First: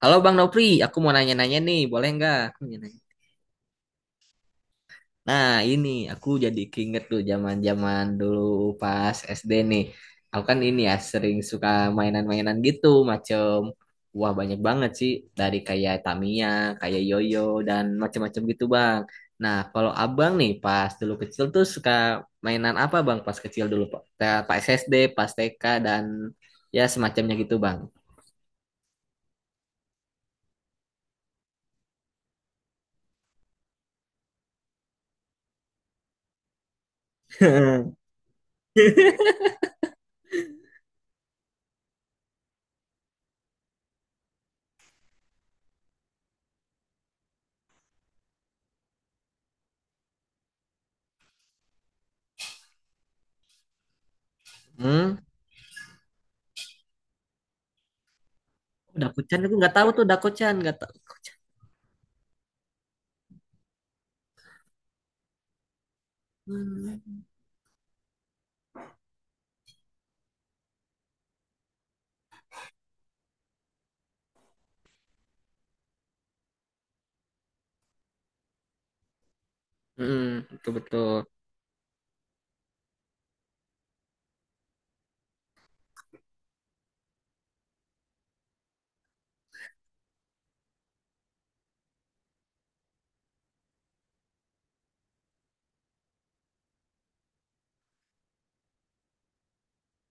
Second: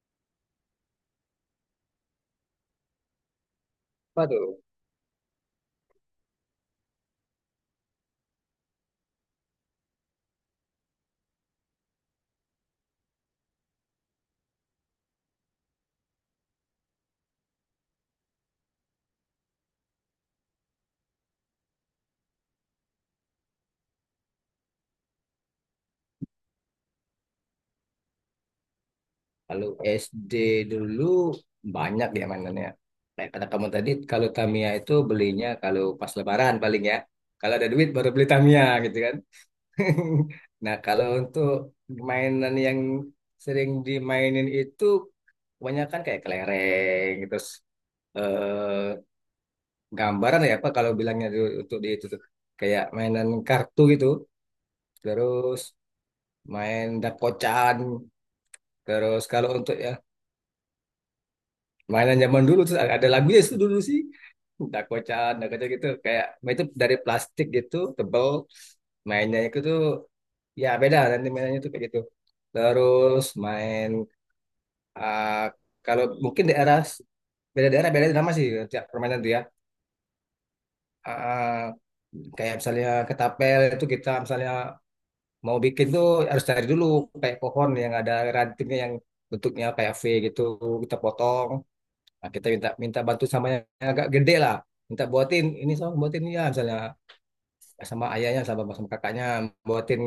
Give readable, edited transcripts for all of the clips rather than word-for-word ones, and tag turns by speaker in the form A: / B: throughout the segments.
A: Halo Bang Nopri, aku mau nanya-nanya nih, boleh nggak? Aku mau nanya.
B: Apa tuh?
A: Nah, ini aku jadi keinget tuh zaman-zaman dulu pas SD nih. Aku kan ini ya sering suka mainan-mainan gitu macem. Wah, banyak banget sih, dari kayak Tamiya, kayak Yoyo dan macam-macam gitu Bang. Nah, kalau Abang nih pas dulu kecil tuh suka mainan apa Bang pas kecil dulu Pak? Pas SD, pas TK dan ya semacamnya gitu Bang.
B: Kalau SD dulu banyak ya mainannya. Kayak kata kamu tadi, kalau Tamiya itu belinya kalau pas Lebaran paling ya. Kalau ada duit baru beli Tamiya gitu kan. Nah, kalau untuk mainan yang sering dimainin itu kebanyakan kayak kelereng, terus eh, gambaran ya apa kalau bilangnya dulu untuk di itu tuh. Kayak mainan kartu gitu,
A: Hmm,
B: terus main dakocan, terus
A: Dakuchan aku
B: kalau
A: nggak
B: untuk
A: tahu
B: ya
A: tuh, Dakuchan nggak tahu.
B: mainan zaman dulu terus ada lagunya itu dulu sih dakocan dakocan gitu kayak itu dari
A: Hmm.
B: plastik gitu tebel mainnya itu tuh ya beda nanti mainannya tuh kayak gitu terus main ah, kalau mungkin daerah beda nama sih tiap permainan tuh ya.
A: Mm, betul betul.
B: Ah, Kayak misalnya ketapel itu kita misalnya mau bikin tuh harus cari dulu kayak pohon yang ada rantingnya yang bentuknya kayak V gitu kita potong. Nah, kita minta minta bantu sama yang agak gede lah. Minta buatin ini sama buatin ya misalnya sama ayahnya sama sama kakaknya buatin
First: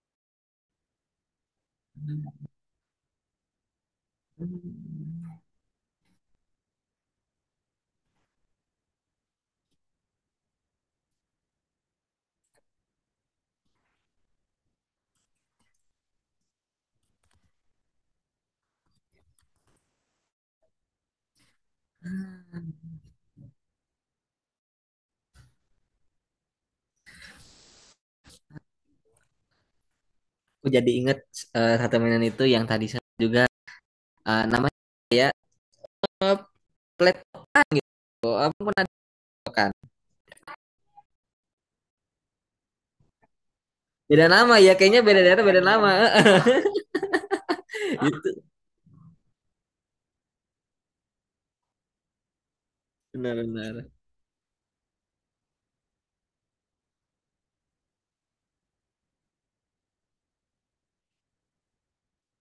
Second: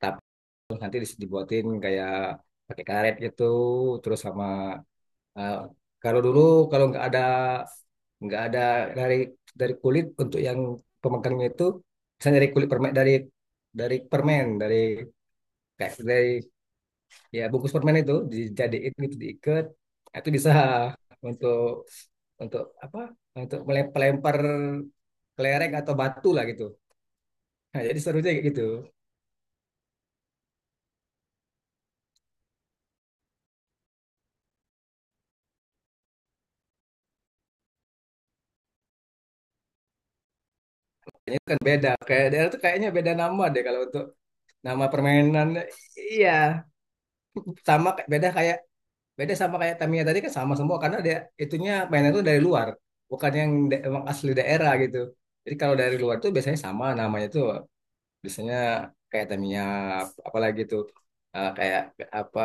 B: tapi nanti dibuatin kayak pakai karet gitu terus sama
A: Hmm.
B: eh, kalau dulu kalau nggak ada dari dari kulit untuk yang pemegangnya itu misalnya dari kulit permen dari permen dari kayak dari ya bungkus permen itu dijadiin gitu diikat, nah, itu bisa untuk untuk apa untuk melempar kelereng atau batu lah gitu. Nah, jadi serunya kayak gitu.
A: Aku jadi inget satu mainan itu yang tadi saya juga, namanya ya platform pun ada kan.
B: Kayaknya kan beda kayak daerah tuh kayaknya beda nama deh kalau untuk
A: Beda nama ya,
B: nama
A: kayaknya beda daerah
B: permainan.
A: beda nama.
B: Iya, sama beda
A: Itu
B: kayak beda sama kayak Tamiya tadi kan sama semua karena dia itunya mainnya tuh dari luar bukan yang
A: benar-benar
B: emang asli daerah gitu. Jadi kalau dari luar tuh biasanya sama namanya tuh biasanya kayak Tamiya. Apalagi tuh kayak apa?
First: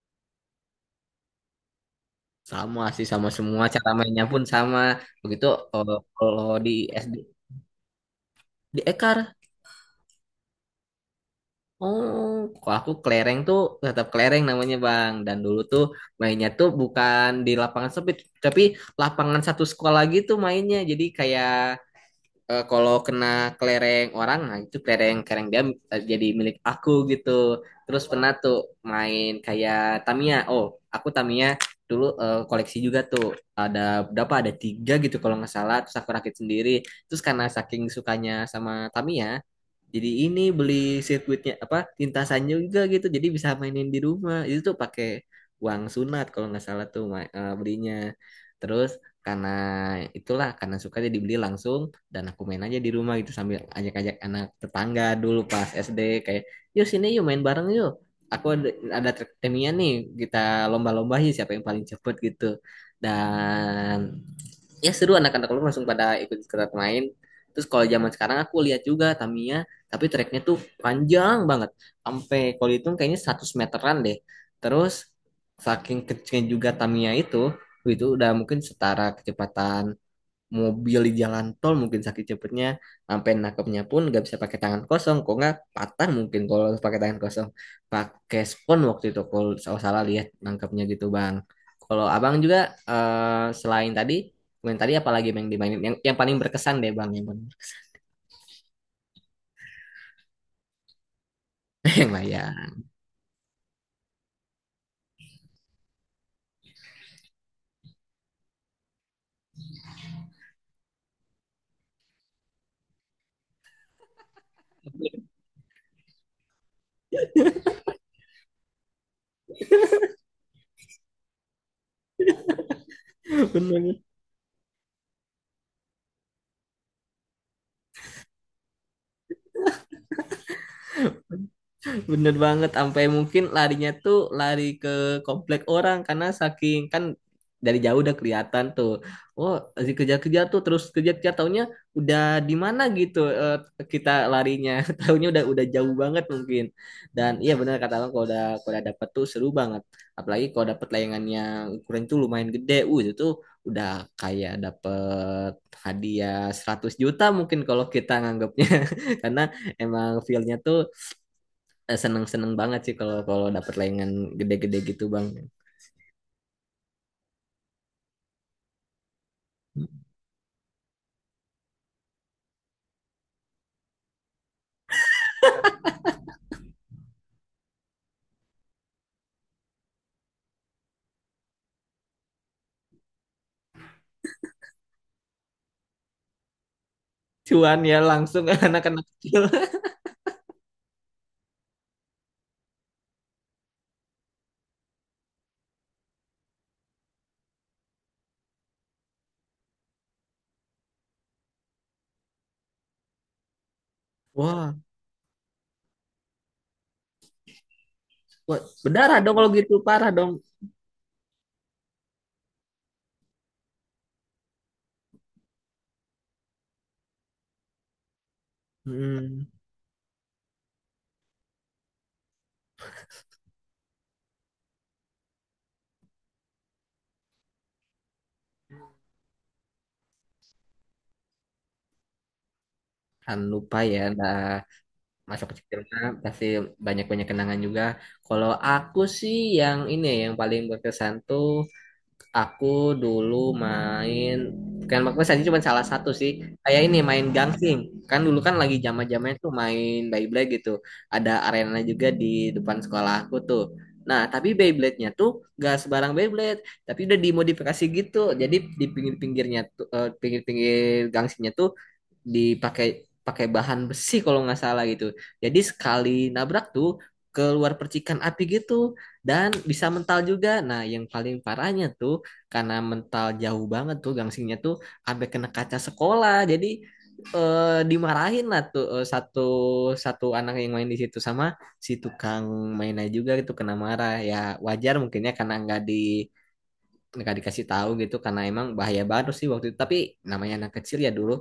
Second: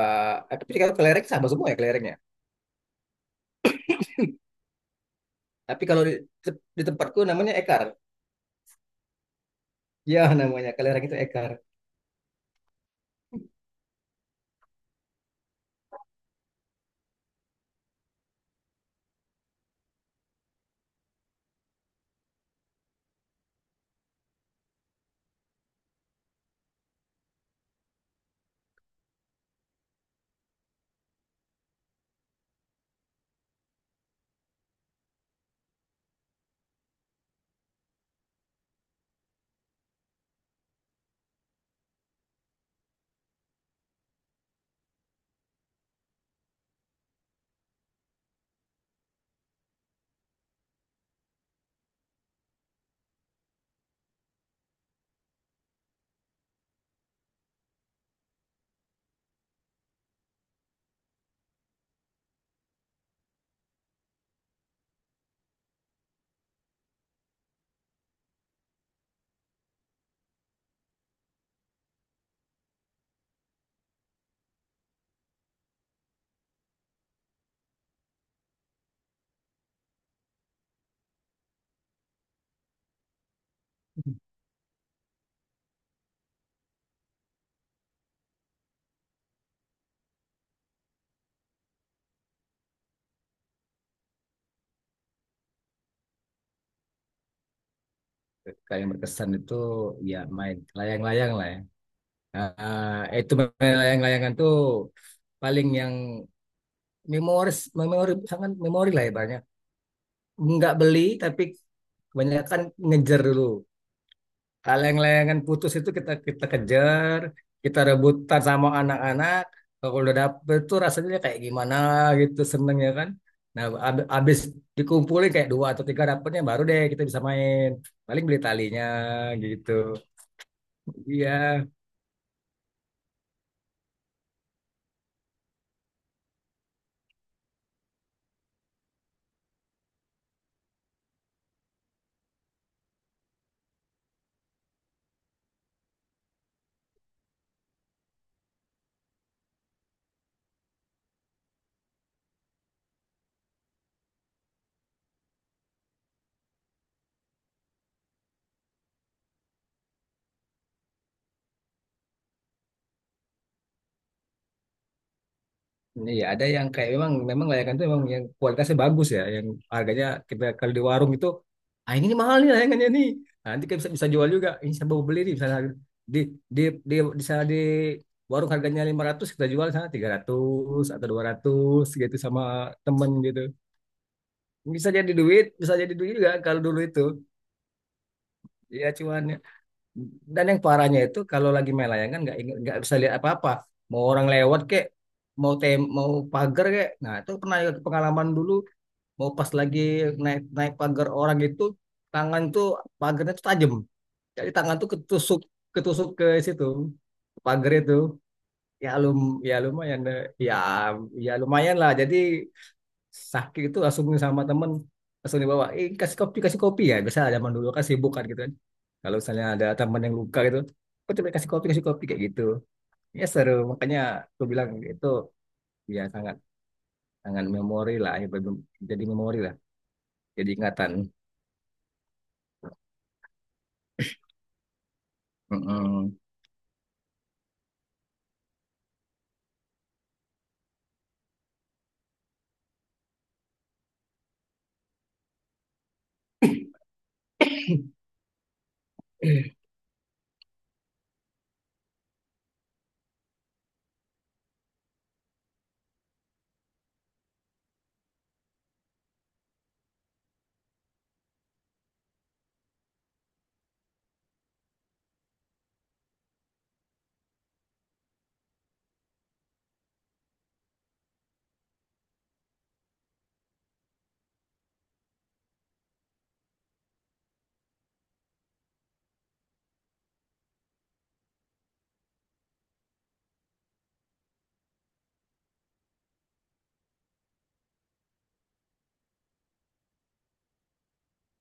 B: Tapi kalau kelereng sama semua ya kelereng ya.
A: sama sih, sama semua, cara mainnya pun sama. Begitu.
B: Tapi kalau di,
A: Kalau di
B: di
A: SD
B: tempatku namanya ekar.
A: di Ekar.
B: Ya, namanya kelereng itu ekar.
A: Oh, kalau aku kelereng tuh tetap kelereng namanya Bang. Dan dulu tuh mainnya tuh bukan di lapangan sempit, tapi lapangan satu sekolah gitu mainnya. Jadi kayak, kalau kena kelereng orang, nah itu kelereng kelereng dia, jadi milik aku gitu. Terus pernah tuh main kayak Tamiya. Oh, aku Tamiya dulu koleksi juga tuh. Ada berapa? Ada tiga gitu kalau nggak salah. Terus aku rakit sendiri. Terus karena saking sukanya sama Tamiya, jadi ini beli sirkuitnya apa lintasannya juga gitu. Jadi bisa mainin di rumah. Itu tuh pakai uang sunat kalau nggak salah tuh belinya. Terus karena itulah, karena suka jadi beli langsung, dan aku main aja di rumah gitu sambil ajak-ajak anak tetangga dulu pas SD kayak, yuk sini yuk main bareng yuk, aku ada track timnya nih, kita lomba-lomba sih siapa yang paling cepet gitu. Dan ya seru, anak-anak lu langsung pada ikut ikutan main. Terus kalau zaman sekarang aku lihat juga Tamiya, tapi treknya tuh panjang banget, sampai kalau dihitung kayaknya 100 meteran deh. Terus saking kecilnya juga Tamiya itu udah mungkin setara kecepatan mobil di jalan tol mungkin, sakit cepetnya, sampai nangkepnya pun nggak bisa pakai tangan kosong, kok nggak patah mungkin kalau pakai tangan kosong. Pakai spons waktu itu kalau salah salah lihat nangkepnya gitu bang. Kalau abang juga, selain tadi main tadi apalagi yang dimainin, yang paling berkesan deh bang, yang paling…
B: Kayak yang berkesan itu ya main layang-layang lah ya.
A: yang lah ya.
B: Ah, itu main layang-layangan tuh paling yang memori sangat memori lah ya banyak. Nggak beli tapi kebanyakan ngejar dulu. Leng-lengan putus itu kita kita kejar, kita rebutan sama anak-anak. Kalau udah dapet tuh rasanya kayak gimana gitu seneng ya kan. Nah,
A: Bener.
B: abis dikumpulin kayak dua atau tiga dapetnya baru deh kita bisa main. Paling beli talinya gitu. Iya.
A: Bener banget, sampai mungkin larinya tuh lari ke komplek orang, karena saking kan dari jauh udah kelihatan tuh. Oh, masih kejar-kejar tuh terus kejar-kejar, taunya udah di mana gitu kita larinya. Taunya udah jauh banget mungkin. Dan iya, bener kata lo, kalau udah dapet tuh seru banget. Apalagi kalau dapet layangan yang ukuran tuh lumayan gede. Itu tuh udah kayak dapet hadiah 100 juta mungkin kalau kita nganggapnya, karena emang feel-nya tuh, seneng-seneng banget sih kalau kalau dapat layangan gede-gede gitu bang.
B: Iya, ada yang kayak memang memang layangan itu memang yang kualitasnya bagus ya, yang harganya kita kalau di warung itu, ah, ini mahal nih layangannya nih. Nah, nanti kita bisa bisa jual juga, ini saya mau beli nih misalnya di di di di sana di warung harganya 500 kita jual di sana 300 atau 200 gitu sama temen gitu. Bisa jadi duit juga kalau dulu itu.
A: Cuan ya langsung
B: Ya
A: anak-anak
B: cuman
A: kecil.
B: dan yang parahnya itu kalau lagi main layangan nggak bisa lihat apa-apa. Mau orang lewat kek, mau mau pagar kek. Nah, itu pernah juga pengalaman dulu. Mau pas lagi naik naik pagar orang itu, tangan tuh pagarnya tuh tajam. Jadi
A: Wah.
B: tangan tuh ketusuk ketusuk ke situ pagar itu.
A: Wah,
B: Ya
A: berdarah
B: lum
A: dong kalau
B: ya
A: gitu,
B: lumayan
A: parah
B: deh.
A: dong.
B: Ya ya lumayan lah. Jadi sakit itu langsung sama temen langsung dibawa, kasih kopi ya biasa zaman dulu kan sibuk kan gitu kan kalau misalnya
A: Hmm.
B: ada teman yang luka gitu kok coba kasih kopi kayak gitu ya seru makanya aku bilang itu ya sangat sangat memori lah ya, jadi memori lah, jadi ingatan.
A: Kan lupa ya. Nah, masa kecil
B: Mm-mm.
A: pasti banyak-banyak kenangan juga. Kalau aku sih yang ini ya, yang paling berkesan tuh, aku dulu main, bukan maksudnya tadi cuma salah satu sih. Kayak ini, main gangsing. Kan dulu kan lagi zaman-zamannya tuh main Beyblade gitu. Ada arena juga di depan sekolah aku tuh. Nah, tapi Beyblade-nya tuh gak sebarang Beyblade, tapi udah dimodifikasi gitu. Jadi di pinggir-pinggirnya tuh, pinggir-pinggir gangsingnya tuh dipakai pakai bahan besi kalau nggak salah gitu. Jadi sekali nabrak tuh keluar percikan api gitu, dan bisa mental juga. Nah, yang paling parahnya tuh, karena mental jauh banget tuh gangsinya tuh sampai kena kaca sekolah. Jadi dimarahin lah tuh, satu satu anak yang main di situ sama si tukang mainnya juga itu kena marah. Ya wajar mungkinnya karena nggak di, nggak dikasih tahu gitu, karena emang bahaya banget sih waktu itu. Tapi namanya anak kecil ya dulu,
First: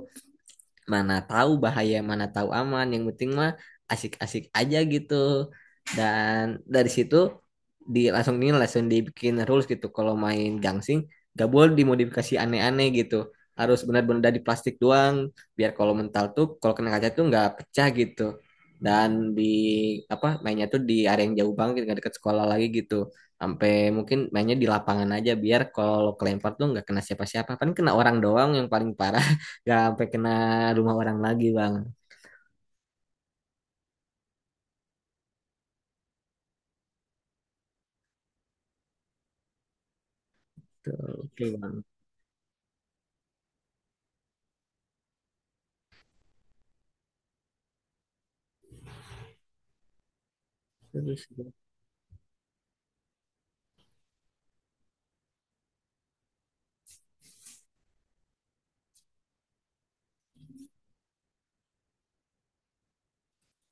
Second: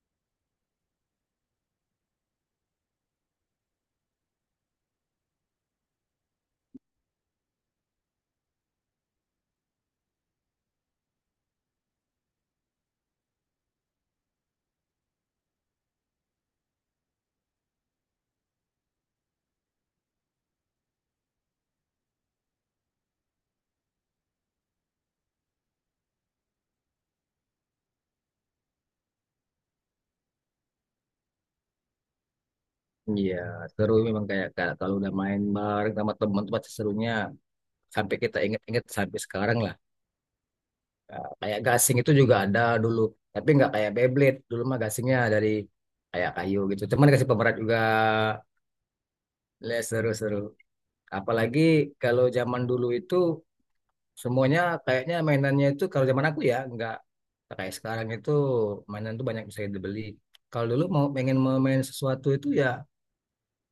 A: mana tahu bahaya, mana tahu aman. Yang penting mah asik-asik aja gitu. Dan dari situ di langsung ini langsung dibikin rules gitu. Kalau main gangsing gak boleh dimodifikasi aneh-aneh gitu. Harus benar-benar dari plastik doang. Biar kalau mental tuh, kalau kena kaca tuh nggak pecah gitu. Dan di apa mainnya tuh di area yang jauh banget, nggak deket sekolah lagi gitu. Sampai mungkin mainnya di lapangan aja biar kalau kelempar tuh nggak kena siapa-siapa. Paling kena orang doang yang paling parah. Gak sampai kena rumah orang lagi bang.
B: Iya seru memang kayak kayak kalau udah main bareng sama teman tuh pasti serunya sampai kita ingat-ingat sampai sekarang lah.
A: Tuh,
B: Nah,
A: oke
B: kayak
A: bang.
B: gasing itu juga ada dulu, tapi nggak kayak Beyblade. Dulu mah gasingnya dari kayak kayu gitu. Cuman dikasih pemerat juga. Ya, seru-seru.
A: Terus
B: Apalagi kalau zaman dulu itu semuanya kayaknya mainannya itu kalau zaman aku ya nggak kayak sekarang itu mainan tuh banyak bisa dibeli. Kalau dulu mau pengen mau main sesuatu itu ya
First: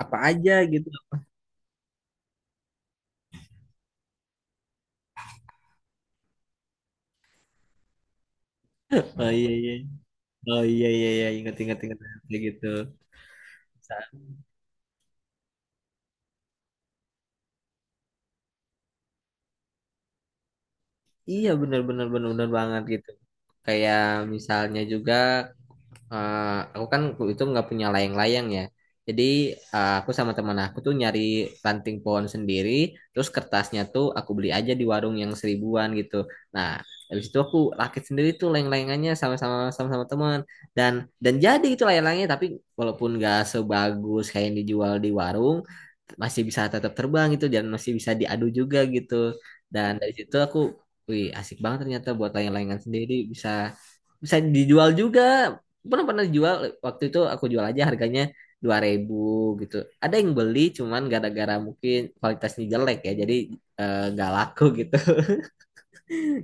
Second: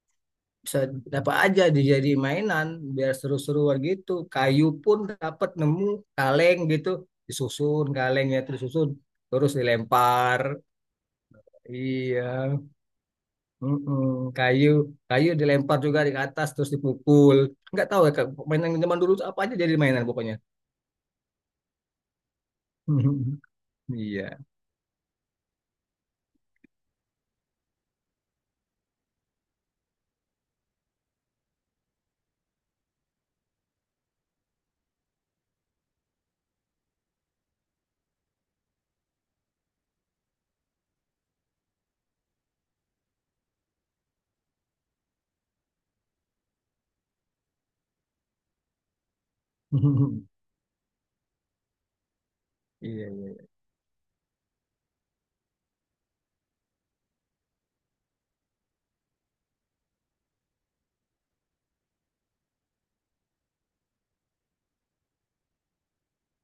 A: apa aja
B: bisa
A: gitu?
B: dapat aja dijadi mainan biar seru-seruan gitu kayu pun dapat nemu kaleng gitu disusun kalengnya terus susun
A: Oh iya
B: terus
A: iya.
B: dilempar.
A: Oh iya iya iya. Ingat ingat ingat,
B: Iya.
A: kayak gitu. Sa-.
B: Mm-mm. Kayu kayu dilempar juga di atas terus dipukul. Nggak tahu ya Kak, mainan zaman dulu tuh apa aja jadi mainan pokoknya.
A: Iya, bener bener bener, bener banget gitu. Kayak
B: Iya.
A: misalnya juga, eh, aku kan itu nggak punya layang-layang ya. Jadi aku sama teman aku tuh nyari ranting pohon sendiri, terus kertasnya tuh aku beli aja di warung yang seribuan gitu. Nah, habis itu aku rakit sendiri tuh layang-layangannya sama-sama, sama-sama teman, dan dan jadi itu layang-layangnya. Tapi walaupun nggak sebagus kayak yang dijual di warung, masih bisa tetap terbang gitu, dan masih bisa diadu juga gitu. Dan dari situ aku, wih asik banget ternyata buat layang-layangan
B: Iya,
A: sendiri,
B: iya.
A: bisa bisa dijual juga. Pernah pernah dijual, waktu itu aku jual aja harganya 2.000 gitu. Ada yang beli, cuman gara-gara mungkin kualitasnya jelek ya jadi nggak laku gitu.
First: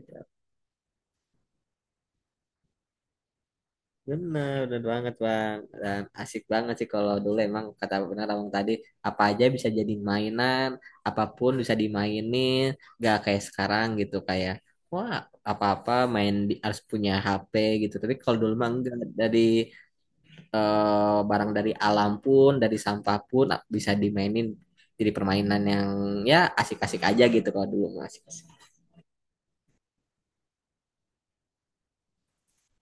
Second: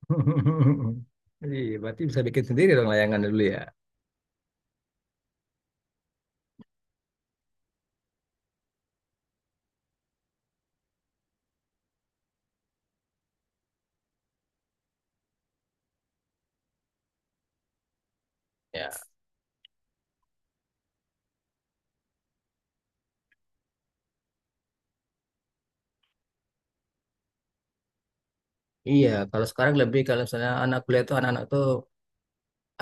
B: Iya, berarti bisa bikin sendiri dong layangan dulu ya.
A: Bener, bener banget bang, dan asik banget sih kalau dulu, emang kata benar abang tadi, apa aja bisa jadi mainan, apapun bisa dimainin, gak kayak sekarang gitu kayak, wah apa-apa main di, harus punya HP gitu. Tapi kalau dulu mah
B: Ya.
A: enggak, dari barang dari alam pun, dari sampah pun ah, bisa dimainin, jadi permainan yang ya asik-asik aja gitu. Kalau dulu mah asik-asik.
B: Iya, kalau sekarang lebih kalau misalnya anak kuliah tuh anak-anak tuh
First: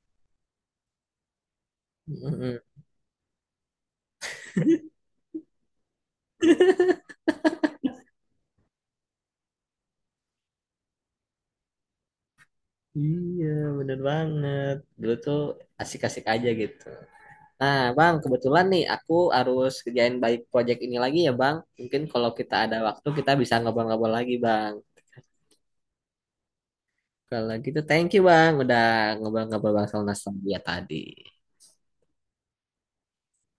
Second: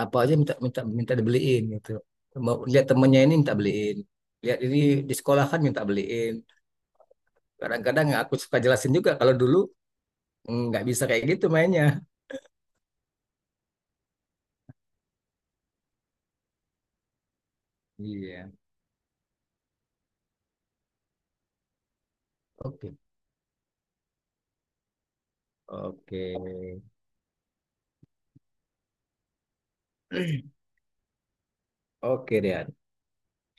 B: apa aja minta minta minta dibeliin gitu. Mau
A: Mm-mm.
B: lihat temennya ini minta beliin, lihat ini di sekolah kan minta beliin, kadang-kadang aku suka jelasin juga kalau dulu nggak bisa kayak gitu mainnya.
A: Iya, bener banget. Dulu tuh asik-asik aja gitu. Nah, Bang,
B: Iya.
A: kebetulan nih aku harus kerjain balik project ini lagi ya, Bang. Mungkin kalau kita ada
B: Oke,
A: waktu kita bisa ngobrol-ngobrol lagi, Bang.
B: oke.
A: Kalau gitu, thank you, Bang, udah ngobrol-ngobrol Bang soal nostalgia tadi.
B: Oke deh.